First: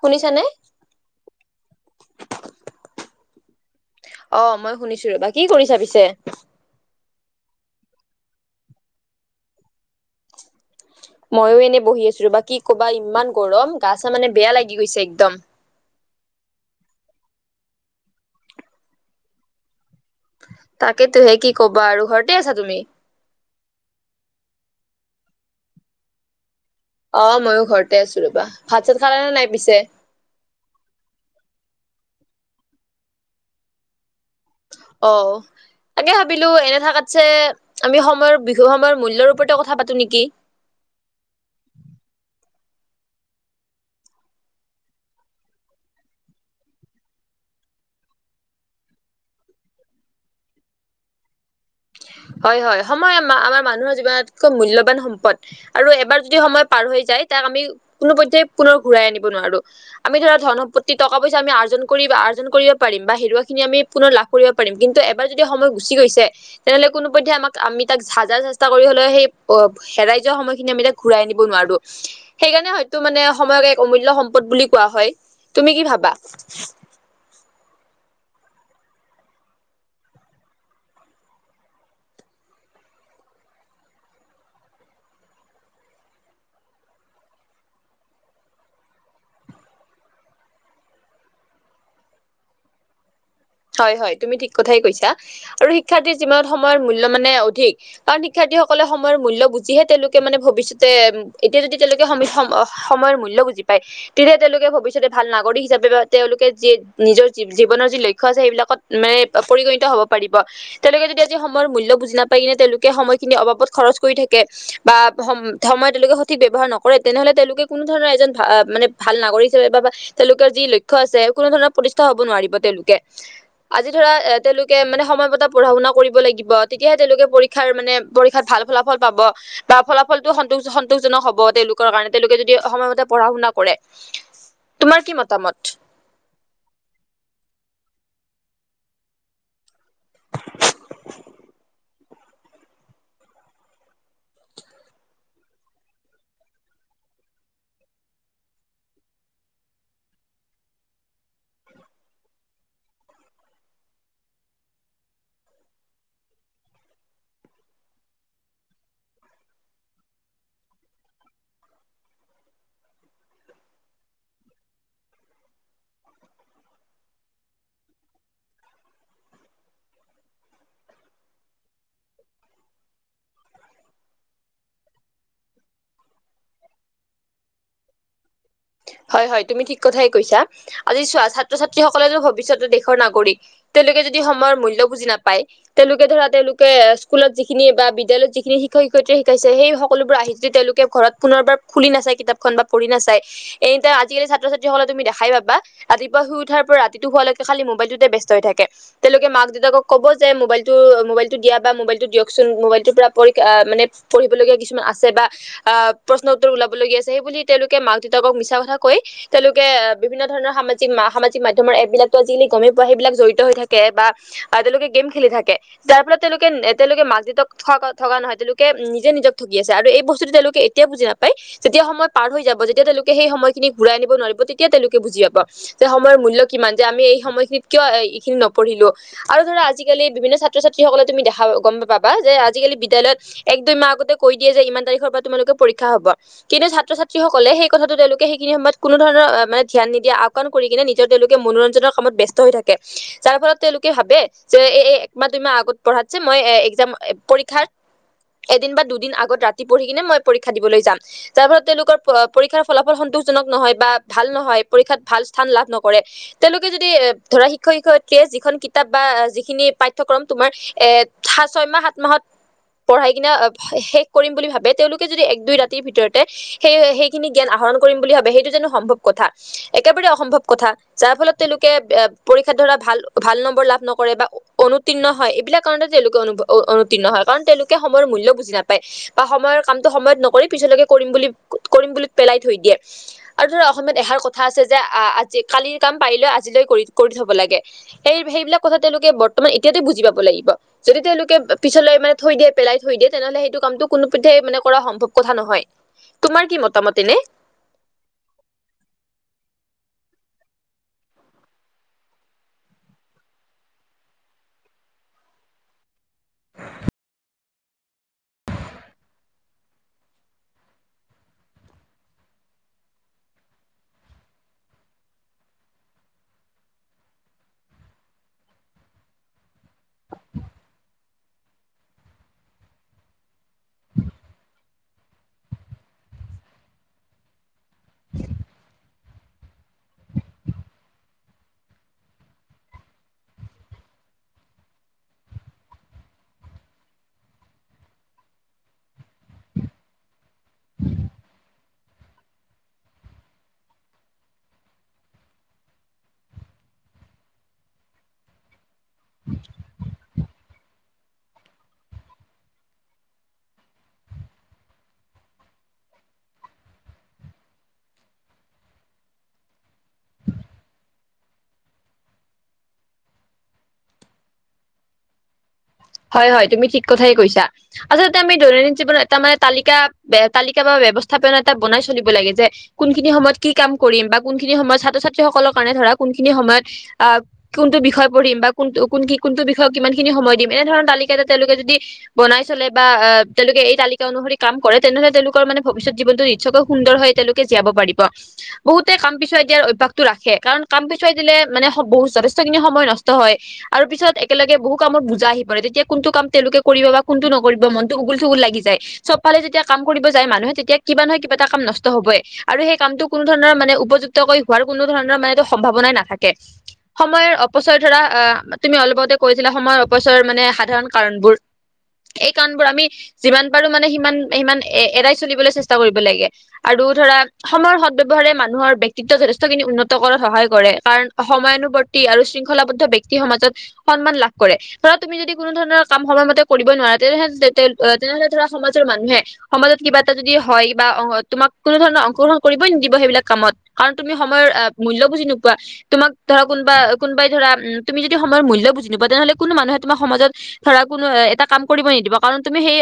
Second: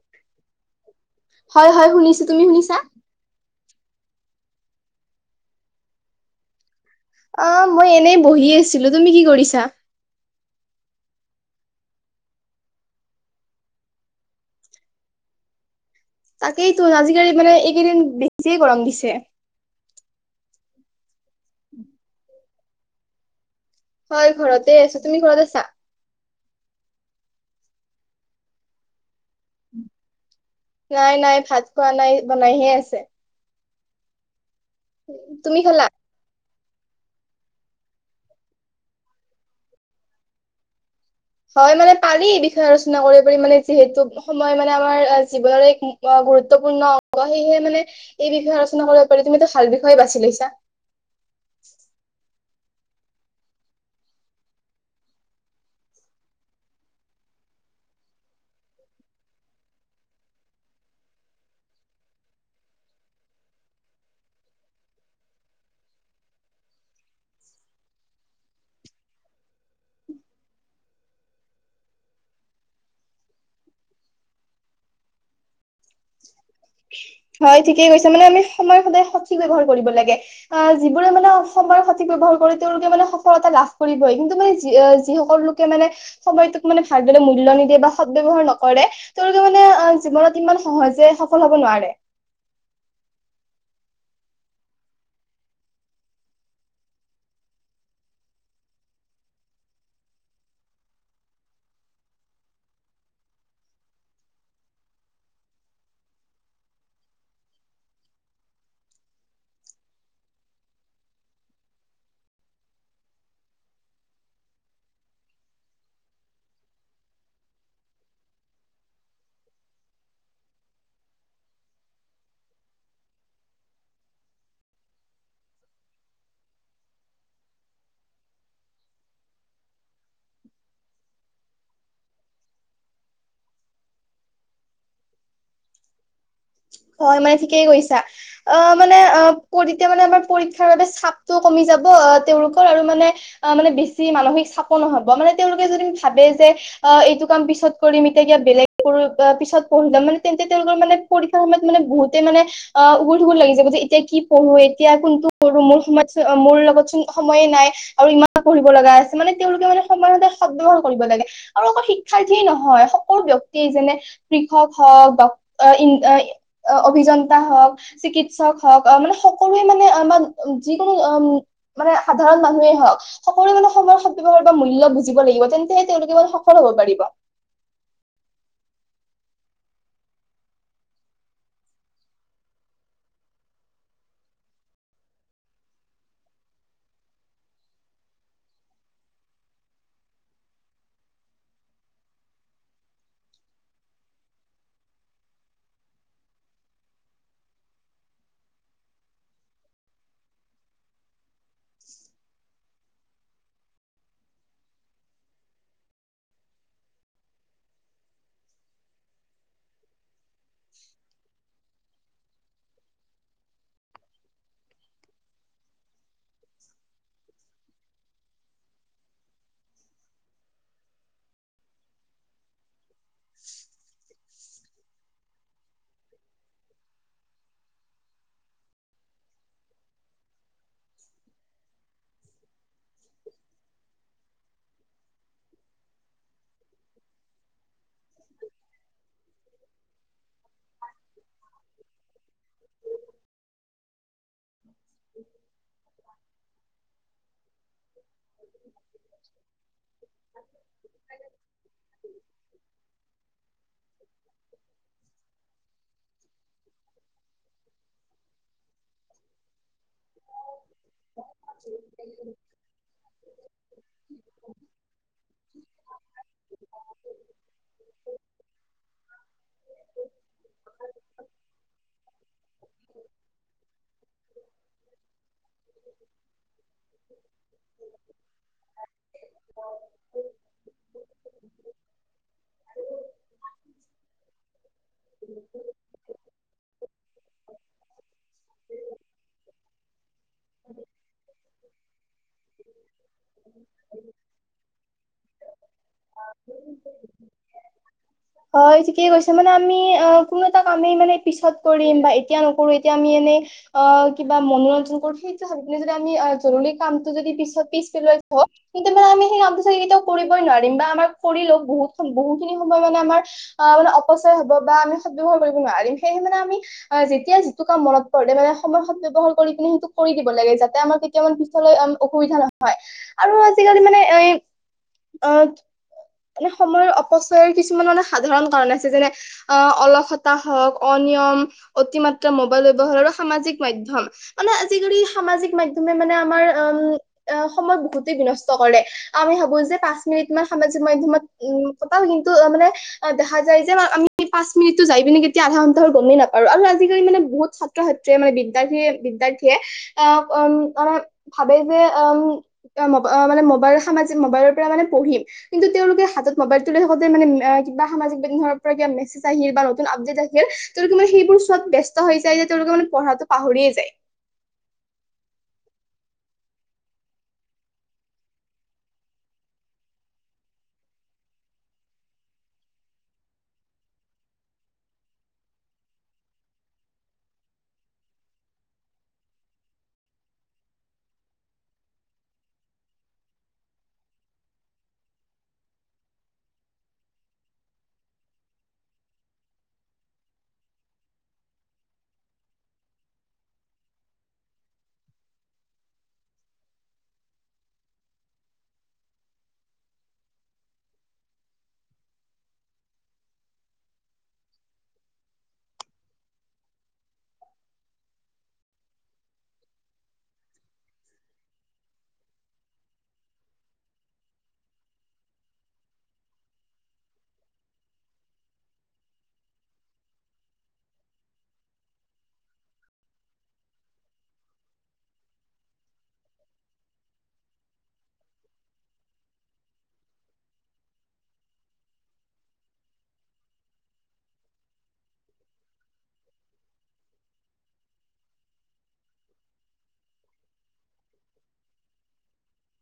শুনিছা নে হয় হয় শুনিছো তুমি শুনিছা অ মই শুনিছো ৰবা কি কৰিছাঁ পিছে অ মই এনেই বহি আছিলো তুমি কি কৰিছা ময়ো বহি আছো বা কি ক'বা ইমান গৰম চা মানে বেয়া লাগি গৈছে একদম তাকেইতো আজিকালি মানে এইকেইদিন বেছিয়ে গৰম দিছে তাকেতো হে কি ক'বা আৰু ঘৰতে আছা তুমি হয় ঘৰতে আছোঁ তুমি ঘৰতে আছা অ' ময়ো ঘৰতে আছোঁ ৰ'বা ভাত চাত খালা নে নাই পিছে নাই নাই ভাত খোৱা নাই বনাইহে আছে অ' তুমি খালা তাকে ভাব বিলো এনে থাকাত যে আমি সময়ৰ বিহু সময়ৰ মূল্যৰ ওপৰতে কথা পাতো নেকি হয় মানে পাৰি বিষয়ে আলোচনা কৰিব পাৰি মানে যিহেতু সময় মানে আমাৰ জীৱনৰ এক ইয়াৰ গুৰুত্বপূৰ্ণ সেয়েহে মানে এই বিষয়ে আলোচনা কৰিব পাৰি তুমি এটা ভাল বিষয়ে বাছি লৈছা হয় হয় সময় আম আমাৰ মানুহৰ জীৱনতকৈ মূল্যবান সম্পদ আৰু এবাৰ যদি সময় পাৰ হৈ যায় তাক আমি কোনো পধ্যেই পুনৰ ঘূৰাই আনিব নোৱাৰোঁ আমি ধৰা ধন সম্পত্তি টকা পইচা আমি আৰ্জন কৰি‌ আৰ্জন কৰিব পাৰিম বা হেৰুৱাখিনি আমি পুনৰ লাভ কৰিব পাৰিম কিন্তু এবাৰ যদি সময় গুচি গৈছে তেনেহ'লে কোনোপধ্যেই আমাক আমি তাক হাজাৰ চেষ্টা কৰি হলেও সেই হেৰাই যোৱা সময়খিনি আমি তাক ঘূৰাই আনিব নোৱাৰোঁ সেইকাৰণে হয়তো মানে সময়ক এক অমূল্য সম্পদ বুলি কোৱা হয় তুমি কি ভাবা হয় ঠিকেই কৈছে মানে আমি সময় সদায় সঠিক ব্যৱহাৰ কৰিব লাগে আহ যিবোৰে মানে সময়ৰ সঠিক ব্যৱহাৰ কৰে তেওঁলোকে মানে সফলতা লাভ কৰিবই কিন্তু মানে যিসকলোক মানে সময়টোক মানে ভালদৰে মূল্য নিদিয়ে বা সৎ ব্যবহাৰ নকৰে তেওঁলোকে মানে জীৱনত ইমান সহজে সফল হব নোৱাৰে। হয়, হয়, তুমি ঠিক কথাই কৈছা আৰু শিক্ষাৰ্থীৰ জীৱনত সময়ৰ মূল্য মানে অধিক। কাৰণ শিক্ষাৰ্থীসকলে সময়ৰ মূল্য বুজিহে তেওঁলোকে মানে ভৱিষ্যতে উম, এতিয়া যদি তেওঁলোকে সম সময়ৰ মূল্য বুজি পায় তেতিয়া তেওঁলোকে ভৱিষ্যতে ভাল নাগৰিক হিচাপে বা তেওঁলোকে যি নিজৰ জীৱনৰ যি লক্ষ্য [unintelligible] সেইবিলাকত মানে পৰিগণিত হ'ব পাৰিব। তেওঁলোকে যদি আজি সময়ৰ মূল্য বুজি নাপায় কিনে তেওঁলোকে সময় খিনিৰ অবাবত খৰচ কৰি থাকে বা সম সময়ৰ তেওঁলোকে সঠিক ব্যৱহাৰ নকৰে তেনেহ'লে তেওঁলোকে কোনো ধৰণৰ এজন ভ মানে ভাল নাগৰিক হিচাপে বা তেওঁলোকৰ যি লক্ষ্য আছে কোনো ধৰণৰ প্ৰতিষ্ঠা হব নোৱাৰিব তেওঁলোকে। আজি ধৰা এ তেওঁলোকে মানে সময় পতা পঢ়া-শুনা কৰিব লাগিব তেতিয়াহে তেওঁলোকে পৰীক্ষাৰ মানে পৰীক্ষাত ভাল ফলাফল পাব। বা ফলাফলটো সন্তো সন্তোষজনক হব তেওঁলোকৰ কাৰণে তেওঁলোকে যদি সময়মতে পঢ়া শুনা কৰে। তোমাৰ কি মতামত? হয়' মানে ঠিকেই কৈছা। অ' মানে অ' কতেতিয়া মানে আমাৰ পৰীক্ষাৰ বাবে চাপটোও কমি যাব অ' তেওঁলোকৰ আৰু মানে আহ মানে বেছি মানসিক চাপো নহ'ব মানে তেওঁলোকে যদি ভাবে যে অ' এইটো কাম পিছত কৰিম এতিয়া কিবা বেলেগ কৰোঁ, অ' পিছত পঢ়ি লম মানে তেন্তে তেওঁলোকৰ মানে পৰীক্ষাৰ সময় মানে বহুতে মানে [unintelligible] লাগি যাব যে এতিয়া কি পঢ়ো, এতিয়া কোনটো পঢ়ো? মোৰ লগতচোন সময়ে নাই। আৰু ইমান পঢ়িব লগা আছে মানে তেওঁলোকে মানে সময়মতে সৎ ব্যৱহাৰ কৰিব লাগে। আৰু অকল শিক্ষাৰ্থীয়ে নহয় সকলো ব্যক্তিয়েই যেনে কৃষক হওক বা অভিযন্তা হওক। চিকিৎসক হওক মানে সকলোৱে মানে আমাক যিকোনো উম মানে সাধাৰণ মানুহেই হওঁক। সকলোৱে মানে সময়ৰ সৎব্যৱহাৰ বা মূল্য বুজিব লাগিব তেন্তেহে তেওঁলোকে সফল হব পাৰিব। হয়, হয় তুমি ঠিক কথাই কৈছা। আজি চোৱা ছাত্ৰ ছাত্ৰীসকলেটো ভৱিষ্যতে দেশৰ নাগৰিক। তেওঁলোকে যদি সময়ৰ মূল্য বুজি নাপায় তেওঁলোকে ধৰা তেওঁলোকে স্কুলত যিখিনি বা বিদ্যালয়ত যিখিনি শিক্ষক শিক্ষয়িত্ৰী শিকাইছে সেই সকলোবোৰ আহি যদি তেওঁলোকে ঘৰত পুনৰবাৰ খুলি নাচায় কিতাপখন বা পঢ়ি নাচাই এ, ইতা আজিকালি ছাত্ৰ ছাত্ৰীসকলে তুমি দেখাই পাবা ৰাতিপুৱা শুই উঠাৰ পৰা ৰাতিটো হোৱালৈকে খালি মোবাইলটোতে ব্যস্ত হৈ থাকে। তেওঁলোকে মাক দেউতাকক ক'ব যে মোবাইলটো মোবাইলতটো দিয়া বা মোবাইলতটো দিয়কচোন মোবাইলটোৰ পৰা পৰীক আ' মানে পঢ়িবলগীয়া কিছুমান আছে বা আহ' প্ৰশ্ন উত্তৰ ওলাবলগীয়া আছে সেই বুলি তেওঁলোকে মাক দেউতাকক মিছা মিচা কথা কৈ তেওঁলোকে আহ' বিভিন্ন ধৰণৰ সামাজিক সামাজিক মাধ্যমৰ এপ বিলাকটো গমেই পোৱা সেইবিলাক জড়িত হৈ বা আৰু তেওঁলোকে গেম খেলি থাকে। যাৰ ফলত তেওঁলোকে তেওঁলোকে মাক দেউতাকক ঠগা নহয় তেওঁলোকে নিজে নিজক ঠগি আছে আৰু এই বস্তুটো তেওঁলোকে- এতিয়া বুজি নাপায়। যেতিয়া সময় পৰ হৈ যাব যেতিয়া তেওঁলোকে সেই সময়খিনি ঘূৰাই আনিব নোৱাৰিব তেতিয়া তেওঁলোকে বুজি পাব। যে সময়ৰ মূল্য কিমান যে আমি এই সময়খিনিত কিয় এইখিনি নপঢ়িলো। আৰু ধৰা আজিকালি বিভিন্ন ছাত্ৰ ছাত্ৰীসকলে তুমি দেখা গম পাবা যে আজিকালি বিদ্যয়ালয়ত এক দুই মাহ আগতে কৈ দিয়ে যে ইমান তাৰিখৰ পৰা তোমালোকৰ পৰীক্ষা হব। কিন্তু ছাত্ৰ ছাত্ৰীসকলে সেই কথাটো তেওঁলোকে সেইখিনিয়ত কোনো ধৰণৰ মানে ধ্যান নিদিয়ে আওকাণ কৰি কিনে নিজে তেওঁলোকে মনোৰঞ্জনৰ কামত ব্যস্ত হৈ থাকে। যাৰ ফলত তেওঁলোকে ভাবে, যে এ একমাহ দুইমাহ আগত পঢ়াতছে মই এ একজাম পৰীক্ষাৰ এদিন বা দুদিন আগত ৰাতি পঢ়ি কিনে মই পৰীক্ষা দিবলৈ যাম। যাৰ ফলত তেওঁলোকৰ পৰীক্ষাৰ ফলাফল সন্তোষজনক নহয় বা ভাল নহয়, পৰীক্ষাত ভাল স্থান লাভ- নকৰে। তেওঁলোকে যদি ধৰা শিক্ষক শিক্ষয়িত্ৰী যিখন - কিতাপ বা যিখিনি পাঠ্যক্ৰম তোমাৰ এ ছয় মাহ, সাত মাহত- পঢ়াই কিনা শেষ কৰিম বুলি ভাবে, তেওঁলোকে যদি এক দুই ৰাতিৰ ভিতৰতে, সেই সেই- খিনি জ্ঞান আহৰণ কৰিম বুলি ভাবে, সেইটো জানো সম্ভৱ কথা। একেবাৰে অসম্ভৱ কথা। যাৰ ফলত তেওঁলোকে পৰীক্ষাৰ ধৰা ভাল ভাল নম্বৰ লাভ নকৰে বা- অনুতীৰ্ণ হয়, এইবিলাক কাৰণতে তেওঁলোকে অনুতীৰ্ণ হয়। কাৰণ তেওঁলোকে সময়ৰ মূল্য বুজি নাপায়। বা সময়ৰ কামটো সময়ত নকৰি, পিছলৈকে কৰিম বুলি কৰিম- পেলাই থৈ দিয়ে। আৰু ধৰা অসমত এষাৰ কথা আছে যে, আ আ কালিৰ কাম পাৰিলে আজিলৈ- কৰি কৰি থব লাগে। সেই সেইবিলাক কথা তেওঁলোকে বৰ্তমান- তেতিয়াতো বুজি পাব লাগিব। যদি তেওঁলোকে পিছলৈ মানে থৈ দিয়ে পেলাই থৈ দিয়ে- তেনেহ'লে সেইটো কামটো কোনোপধ্যই মানে কৰা সম্ভৱ কথা নহয়, তোমাৰ কি মতামত এনে? [unintelligible] হয়, ঠিকে কৈছে মানে আমি অ' কোনো এটা কামেই মানে পিছত কৰিম বা এতিয়া নকৰো, এতিয়া আমি এনে- অঁ, কিবা মনোৰঞ্জন কৰো, সেইটো যদি আমি জৰুৰী কামটো যদি পিছত পিছ পেলাই থওঁ- কিন্তু মানে আমি সেই কামটো চাগৈ কেতিয়াও কৰিবই নোৱাৰিম বা আমাৰ কৰি লওঁ, বহুত বহুতখিনি সময় মানে আমাৰ- অঁ, মানে অপচয়ৰ হব বা সদব্যৱহাৰ কৰিব নোৱাৰিম। সেই মানে আমি- অঁ, যেতিয়া যিটো কাম মনত পৰে মানে সময় সদ্ব্যৱহাৰ ব্যৱহাৰ কৰি কিনে সেইটো কৰি দিব লাগে যাতে আমাৰ- কাৰণ পিছলৈ অসুবিধা নহয় আৰু আজিকালি মানে এ আহ- মানে সময়ৰ অপচয়ৰ কিছুমান মানে সাধাৰণ কাৰণ আছে। যেনে- অঁ, অলসতা হওঁক, অনিয়ম, অতিমাত্ৰ মোবাইল ব্যৱহাৰ আৰু সামাজিক মাধ্যম- মানে আজিকালি সামাজিক মাধ্যমে মানে আমাৰ উম, সময় বহুতেই বিনষ্ট কৰে। আমি ভাবোঁ যে পাঁচ মিনিট মান সামাজিক মাধ্যমত উম কটাও। কিন্তু মানে- দেখা যায় যে আমি পাঁচ মিনিটতো যাই পিনে কেতিয়া আধা ঘণ্টা হয় গমেই নাপাওঁ আৰু আজিকালি মানে বহুত- সত্ৰ মানে বিদ্যাৰ্থীয়ে, বিদ্যাৰ্থীয়ে আহ উম মান ভাবে যে উম- অঁ, ম মানে মোবাইলৰ সামাজিক মোবাইলৰ পৰা মানে পঢ়িম। কিন্তু তেওঁলোকে হাতত মোবাইল তুলি থাকোতে মানে কিব সামাজিকৰ পৰা ক মেছেজ আহিল বা নতুন আপডেট আহিল- তেওঁলোকে মানে সেইবোৰ চোৱাত ব্যস্ত হৈ যায় যে তেওঁলোক মানে পঢ়াটো পাহৰিয়ে যায়। হয়, হয় তুমি ঠিক কথাই কৈছা। আচলতে আমি দৈনন্দিন জীৱনত এটা মানে তালিকা বে তালিকা বা ব্যৱস্থা বনাই চলিব লাগে যে- কোনখিনি সময়ত কি কাম কৰিম বা কোনখিনি সময়ত ছাত্ৰ ছাত্ৰীসকলৰ কাৰণে ধৰা কোনখিনি সময়ত- অঁ কোনটো বিষয় পঢ়িম বা কোন ক কোনটো বিষয়ে কিমান খিনি সময় দিম। তেনেধৰণৰ তালিকা তেওঁলোকে যদি- বনাই চলে বা আহ তেওঁলোকে এই তালিকা আ আ বনাই চলে বা আ তেওঁলোকে এই তালিকা অনুসৰি কাম কৰে, তেনেহলে তেওঁলোকৰ মানে ভৱিষ্যত জীৱনতটো নিশ্চয়কৈ সুন্দৰ হয়। তেওঁলোক- জীয়াব পাৰিব। বহুতে কাম পিছুৱাই দিয়াৰ অভ্যাসতটো ৰাখে। কাৰণ কাম পিছুৱাই দিলে মানে বহুত যথেষ্টখিনি সময় নষ্ট হয়। আৰু পিছত একেলগে বহু কামত বুজা আহি- তেতিয়া কোনটো কাম তেওঁলোকে কৰিব বা কোনটো নকৰিব মনতটো উগুল ঠুগুচুুল লাগি যায়। চবফালে যেতিয়া কাম যায় মানুহে তেতিয়া কিবা নহয় কিবা এটা কাম নষ্ট হবই- আৰু সেই কামটো কোনো ধৰণৰ মানে উপযুক্তকৈ হোৱাৰ কোনো ধৰণৰ মানেটো সম্ভাৱনাই নাথাকে। সময়ৰ অপচয় ধৰা অঁ, তুমি অলপতে কৈছিলা সময়ৰ অপচয়- ৰ মানে সাধাৰণ কাৰণবোৰ- এই কাৰণবোৰ আমি যিমান পাৰো মানে সিমান সিমান এ এৰাই চলিবলৈ চেষ্টা কৰিব লাগে। আৰু ধৰা সময়ৰ সদব্যৱহাৰে মানুহৰ ব্যক্তিত্ব যথেষ্টখিনি উন্নত কৰাত সহায় কৰে। কাৰণ- সময়ানুবৰ্তি আৰু শৃংখলাবদ্ধ ব্যক্তি সমাজত সন্মান লাভ কৰে। ধৰা তুমি যদি কোনো ধৰণৰ কাম সময়মতে কৰিব নোৱা তেনেহলে তে তেনেহ'লে ধৰা সমাজৰ মানুহে। সমাজত কিবা এটা যদি হয় বা অ' তোমাক কোনো ধৰণৰ অংশগ্ৰহণ কৰিবই নিদিব সেইবিলাক কামত। কাৰণ তুমি সময়ৰ মূল্য বুজি নোপোৱা। তোমাক ধৰা কোনবা কোনোবাই ধৰা তুমি যদি সময়ৰ মূল্য বুজি নোপোৱা তেনেহ'লে কোনো মানুহে তোমাৰ সমাজত। ধৰা কোনো এটা কাম কৰিব নিদিব কাৰণ তুমি সেই।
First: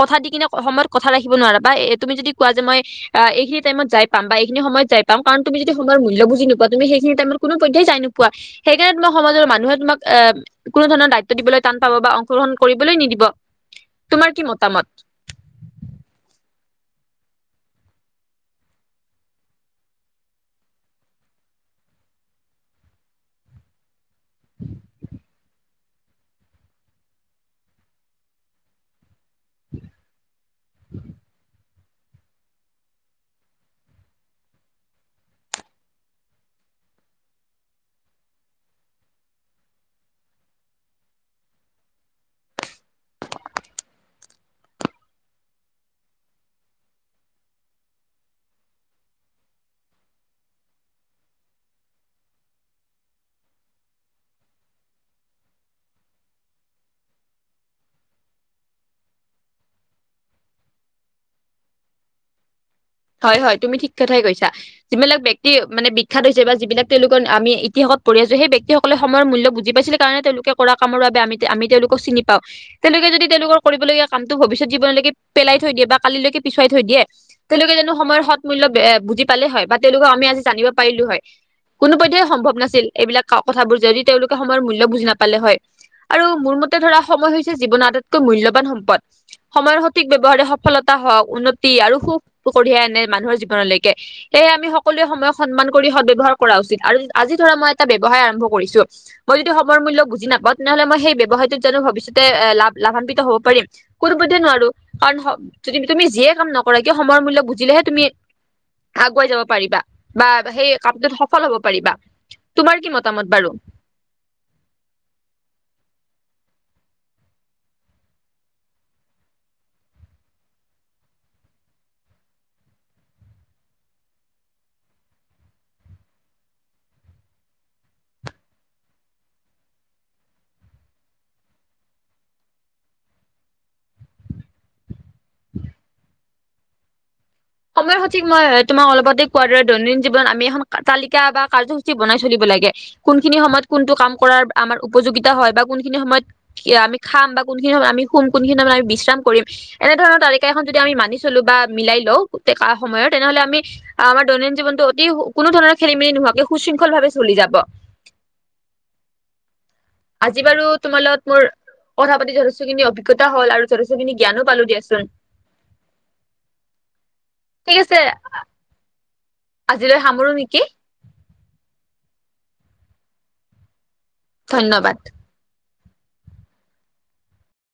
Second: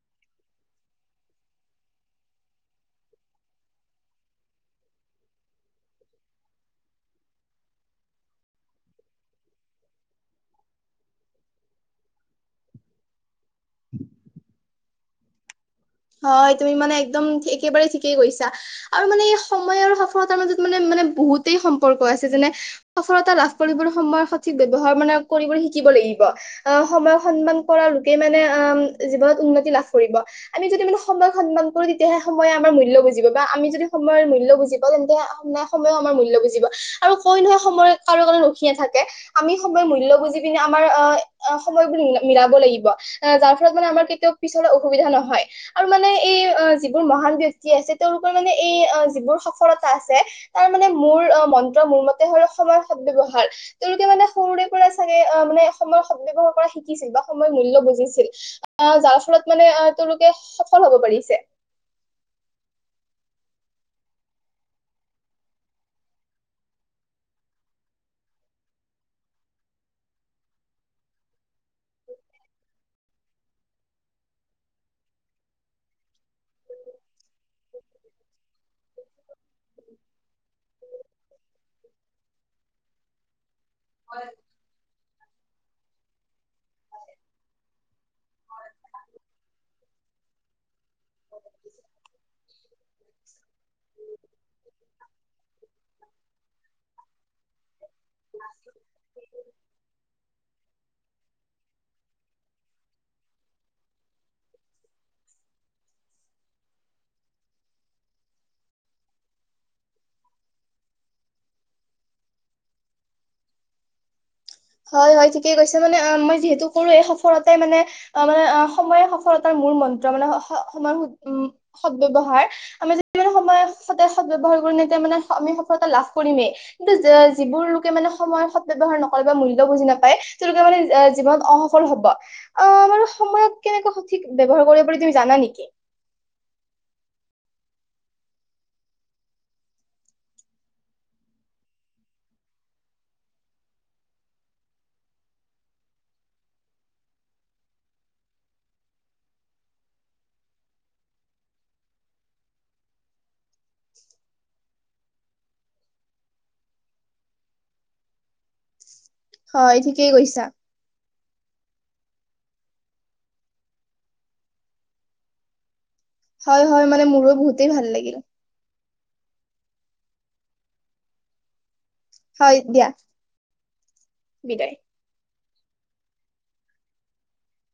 কথা দি কিনে সময়ত কথা ৰাখিব নোৱাৰা বা এ তুমি যদি কোৱা যে মই। অ' এই খিনি টাইমত যাই পাম বা এইখিনি সময়ত যাই পাম কাৰণ যদি সময়ৰ মূল্য বুজি নোপোৱা তুমি সেইখিনি টাইমত কোনোপধ্যেই নোপোৱা। সেইকাৰণে তোমাক সমাজৰ মানুহে তোমাক অ' কোনো ধৰণৰ দায়িত্ব দিবলৈ টান পাব বা অংশগ্ৰহণ কৰিবলৈ নিদিব তোমাৰ কি মতামত? হয় তুমি মানে একদম একেবাৰে ঠিকেই কৈছা। আৰু মানে এই সময় আৰু সফলতাৰ মাজত মানে মানে বহুতেই সম্পৰ্ক আছে যেনে। সফলতা লাভ কৰিবলৈ সময় সঠিক ব্যৱহাৰ মানে কৰিবলৈ শিকিব লাগিব। অহ সময় সন্মান কৰা লোকে মানে আহ জীৱনত উন্নতি লাভ কৰিব। আমি যদি মানে সময়ক সন্মান কৰো তেতিয়া। তেতিয়াহে সময়ে আমাৰ মূল্য বুজিব বা আমি যদি সময়ৰ মূল্য বুজিবা তেন্তে নাই সময়ো আমাৰ মূল্য বুজিব। আৰু কৈ নহয় সময় কাৰো কাৰণে ৰখি নাথাকে। আমি সময়ৰ মূল্য বুজি পিনে আমাৰ অ' সময়বোৰ মিলাব লাগিব। অ' যাৰ ফলত মানে আমাৰ কেতিয়াও পিছৰ অসুবিধা নহয়। আৰু মানে এই যিবোৰ মহান ব্যক্তি আছে, তেওঁওলোকৰ মানে এই যিবোৰ সফলতা আছে। তাৰ মানে মোৰ মন্ত্ৰ মোৰ মতে হ'ল অসমৰ সদব্যৱহাৰ। তেওঁলোকে মানে সৰুৰে পৰা চাগে অ মানে সময়ৰ সদ ব্যৱহাৰ কৰা শিকিছিল বা সময়ৰ মূল্য বুজিছিল আহ যাৰ ফলত মানে অ' তেওঁলোকে সফল হব পাৰিছে হয়- হয় তুমি ঠিক কথাই কৈছা। যিবিলাক ব্যক্তি মানে বিখ্যাত হৈছে বা যিবিলাক তেওঁলোকৰ আমি ইতিহাসত পঢ়ি আছো সেই ব্যক্তি সকলৰ। সময়ৰ মূল্য বুজি পাইছিলে কাৰণে, তেওঁলোকে কৰা কামৰ বাবে আমি তেওঁলোকক চিনি পাওঁ। তেওঁলোকে যদি তেওঁলোকৰ কৰিবলগীয়া কামটো ভৱিষ্যত জীৱনলৈকে পেলাই থৈ দিয়ে বা কালিলৈকে পিছুৱাই থৈ দিয়ে। তেওঁলোকে জানো সময়ৰ সৎ মূল্য বুজি পালেেই হয় বা তেওঁলোকক আমি আজি জানিব পাৰিলো হয়। কোনো পধ্যেই সম্ভৱ নাছিল এইবিলাক কথাবোৰ যদি তেওঁলোকে সময়ৰ মূল্য বুজি নাপালে হয় আৰু মোৰ মতে ধৰা সময় হৈছে জীৱনৰ আটাইতকৈ মূল্যবান সম্পদ সময়ৰ সৎ। সঠিক ব্যৱহাৰে সফলতা হওক উন্নতি আৰু সুখ কঢ়িয়াই আনে মানুহৰ জীৱনলৈকে। সেয়ে আমি সকলোৱে সময়ক সন্মান কৰি সদ্য়হাৰ কৰা উচিত আৰু আজি ধৰা মই। এটা ব্যৱসায় আৰম্ভ কৰিছো মই যদি সময়ৰ মূল্য বুজি নাপাওঁ। তেনেহ'লে মই সেই ব্যৱসায়তটোত জানো ভৱিষ্যতে লাভ লাভান্বিত হব পাৰিম। কোনোপধ্যে নোৱাৰো কাৰণ তুমি যিয়ে কাম নকৰা কিয় সময়ৰ মূল্যক বুজিলেহে তুমি। আগুৱাই যাব পাৰিবা বা কামটোত সফল পাৰিবা তোমাৰ কি মতামত বাৰু? হয় -হয় ঠিকেই কৈছে মানে অ' মই কৰো এই সফলতাই মানে। অ' মানে অ' সময়ে সফলতাৰ মূল মন্ত্ৰ মানে সময়ৰ সদবয়ৱহাৰ। আমি যি সময় সদায় সদ ব্যৱহাৰ কৰি তেতিয়া মানে আমি সফলতা লাভ কৰিমেই। কিন্তু যিবোৰ লোকে মানে সময়ৰ সৎ ব্যয়ৱহাৰ নকৰে। মূল্য বুজি নাপায়, তেওঁলোকে মানে জীৱনত অসফল হব। অ' আমাৰ সময়ক কেনেকে সঠিক ব্য্ৱহাৰ কৰিব বুলি তুমি জানা নেকি? সময়ৰ সঠিক মই তোমাক অলপতে কোৱাৰ দৰে দৈনন্দিন জীৱনত আমি এখন তালিকা বা কাৰ্যসূচী বনাই চলিব লাগে। কোনখিনি সময়ত কোনটো কাম কৰাৰ আমাৰ উপযোগিতা হয় বা কোনখিনি সময়ত। আমি খাম বা কোনখিনি সময় আমি শুম মানে বিশ্ৰাম কৰিম। এনেধৰণৰ তালিকা এখন যদি আমি মানি চলো বা মিলাই লওঁ গোট সময়ত তেনেহ'লে আমি আমাৰ দৈনন্দিন জীৱনটো অতি কোনো ধৰণৰ খেলি-মেলি নোহোৱাকে সুশৃংখল ভাৱে চলি যাব। হয় ঠিকেই আজি কৈছা বাৰু তোমাৰালত মোৰ কথা পাতি যথেষ্টখিনি অভিজ্তা হ'ল যথেষ্টখিন জ্ঞানো পালো দিয়াচোন। হয়, হয়, মানে মোৰো বহুতেই ঠিক ভাল আছে লাগিল। আজিলৈ সামৰো নেকি? হয়, দিয়া। বিদায় ধন্যবাদ।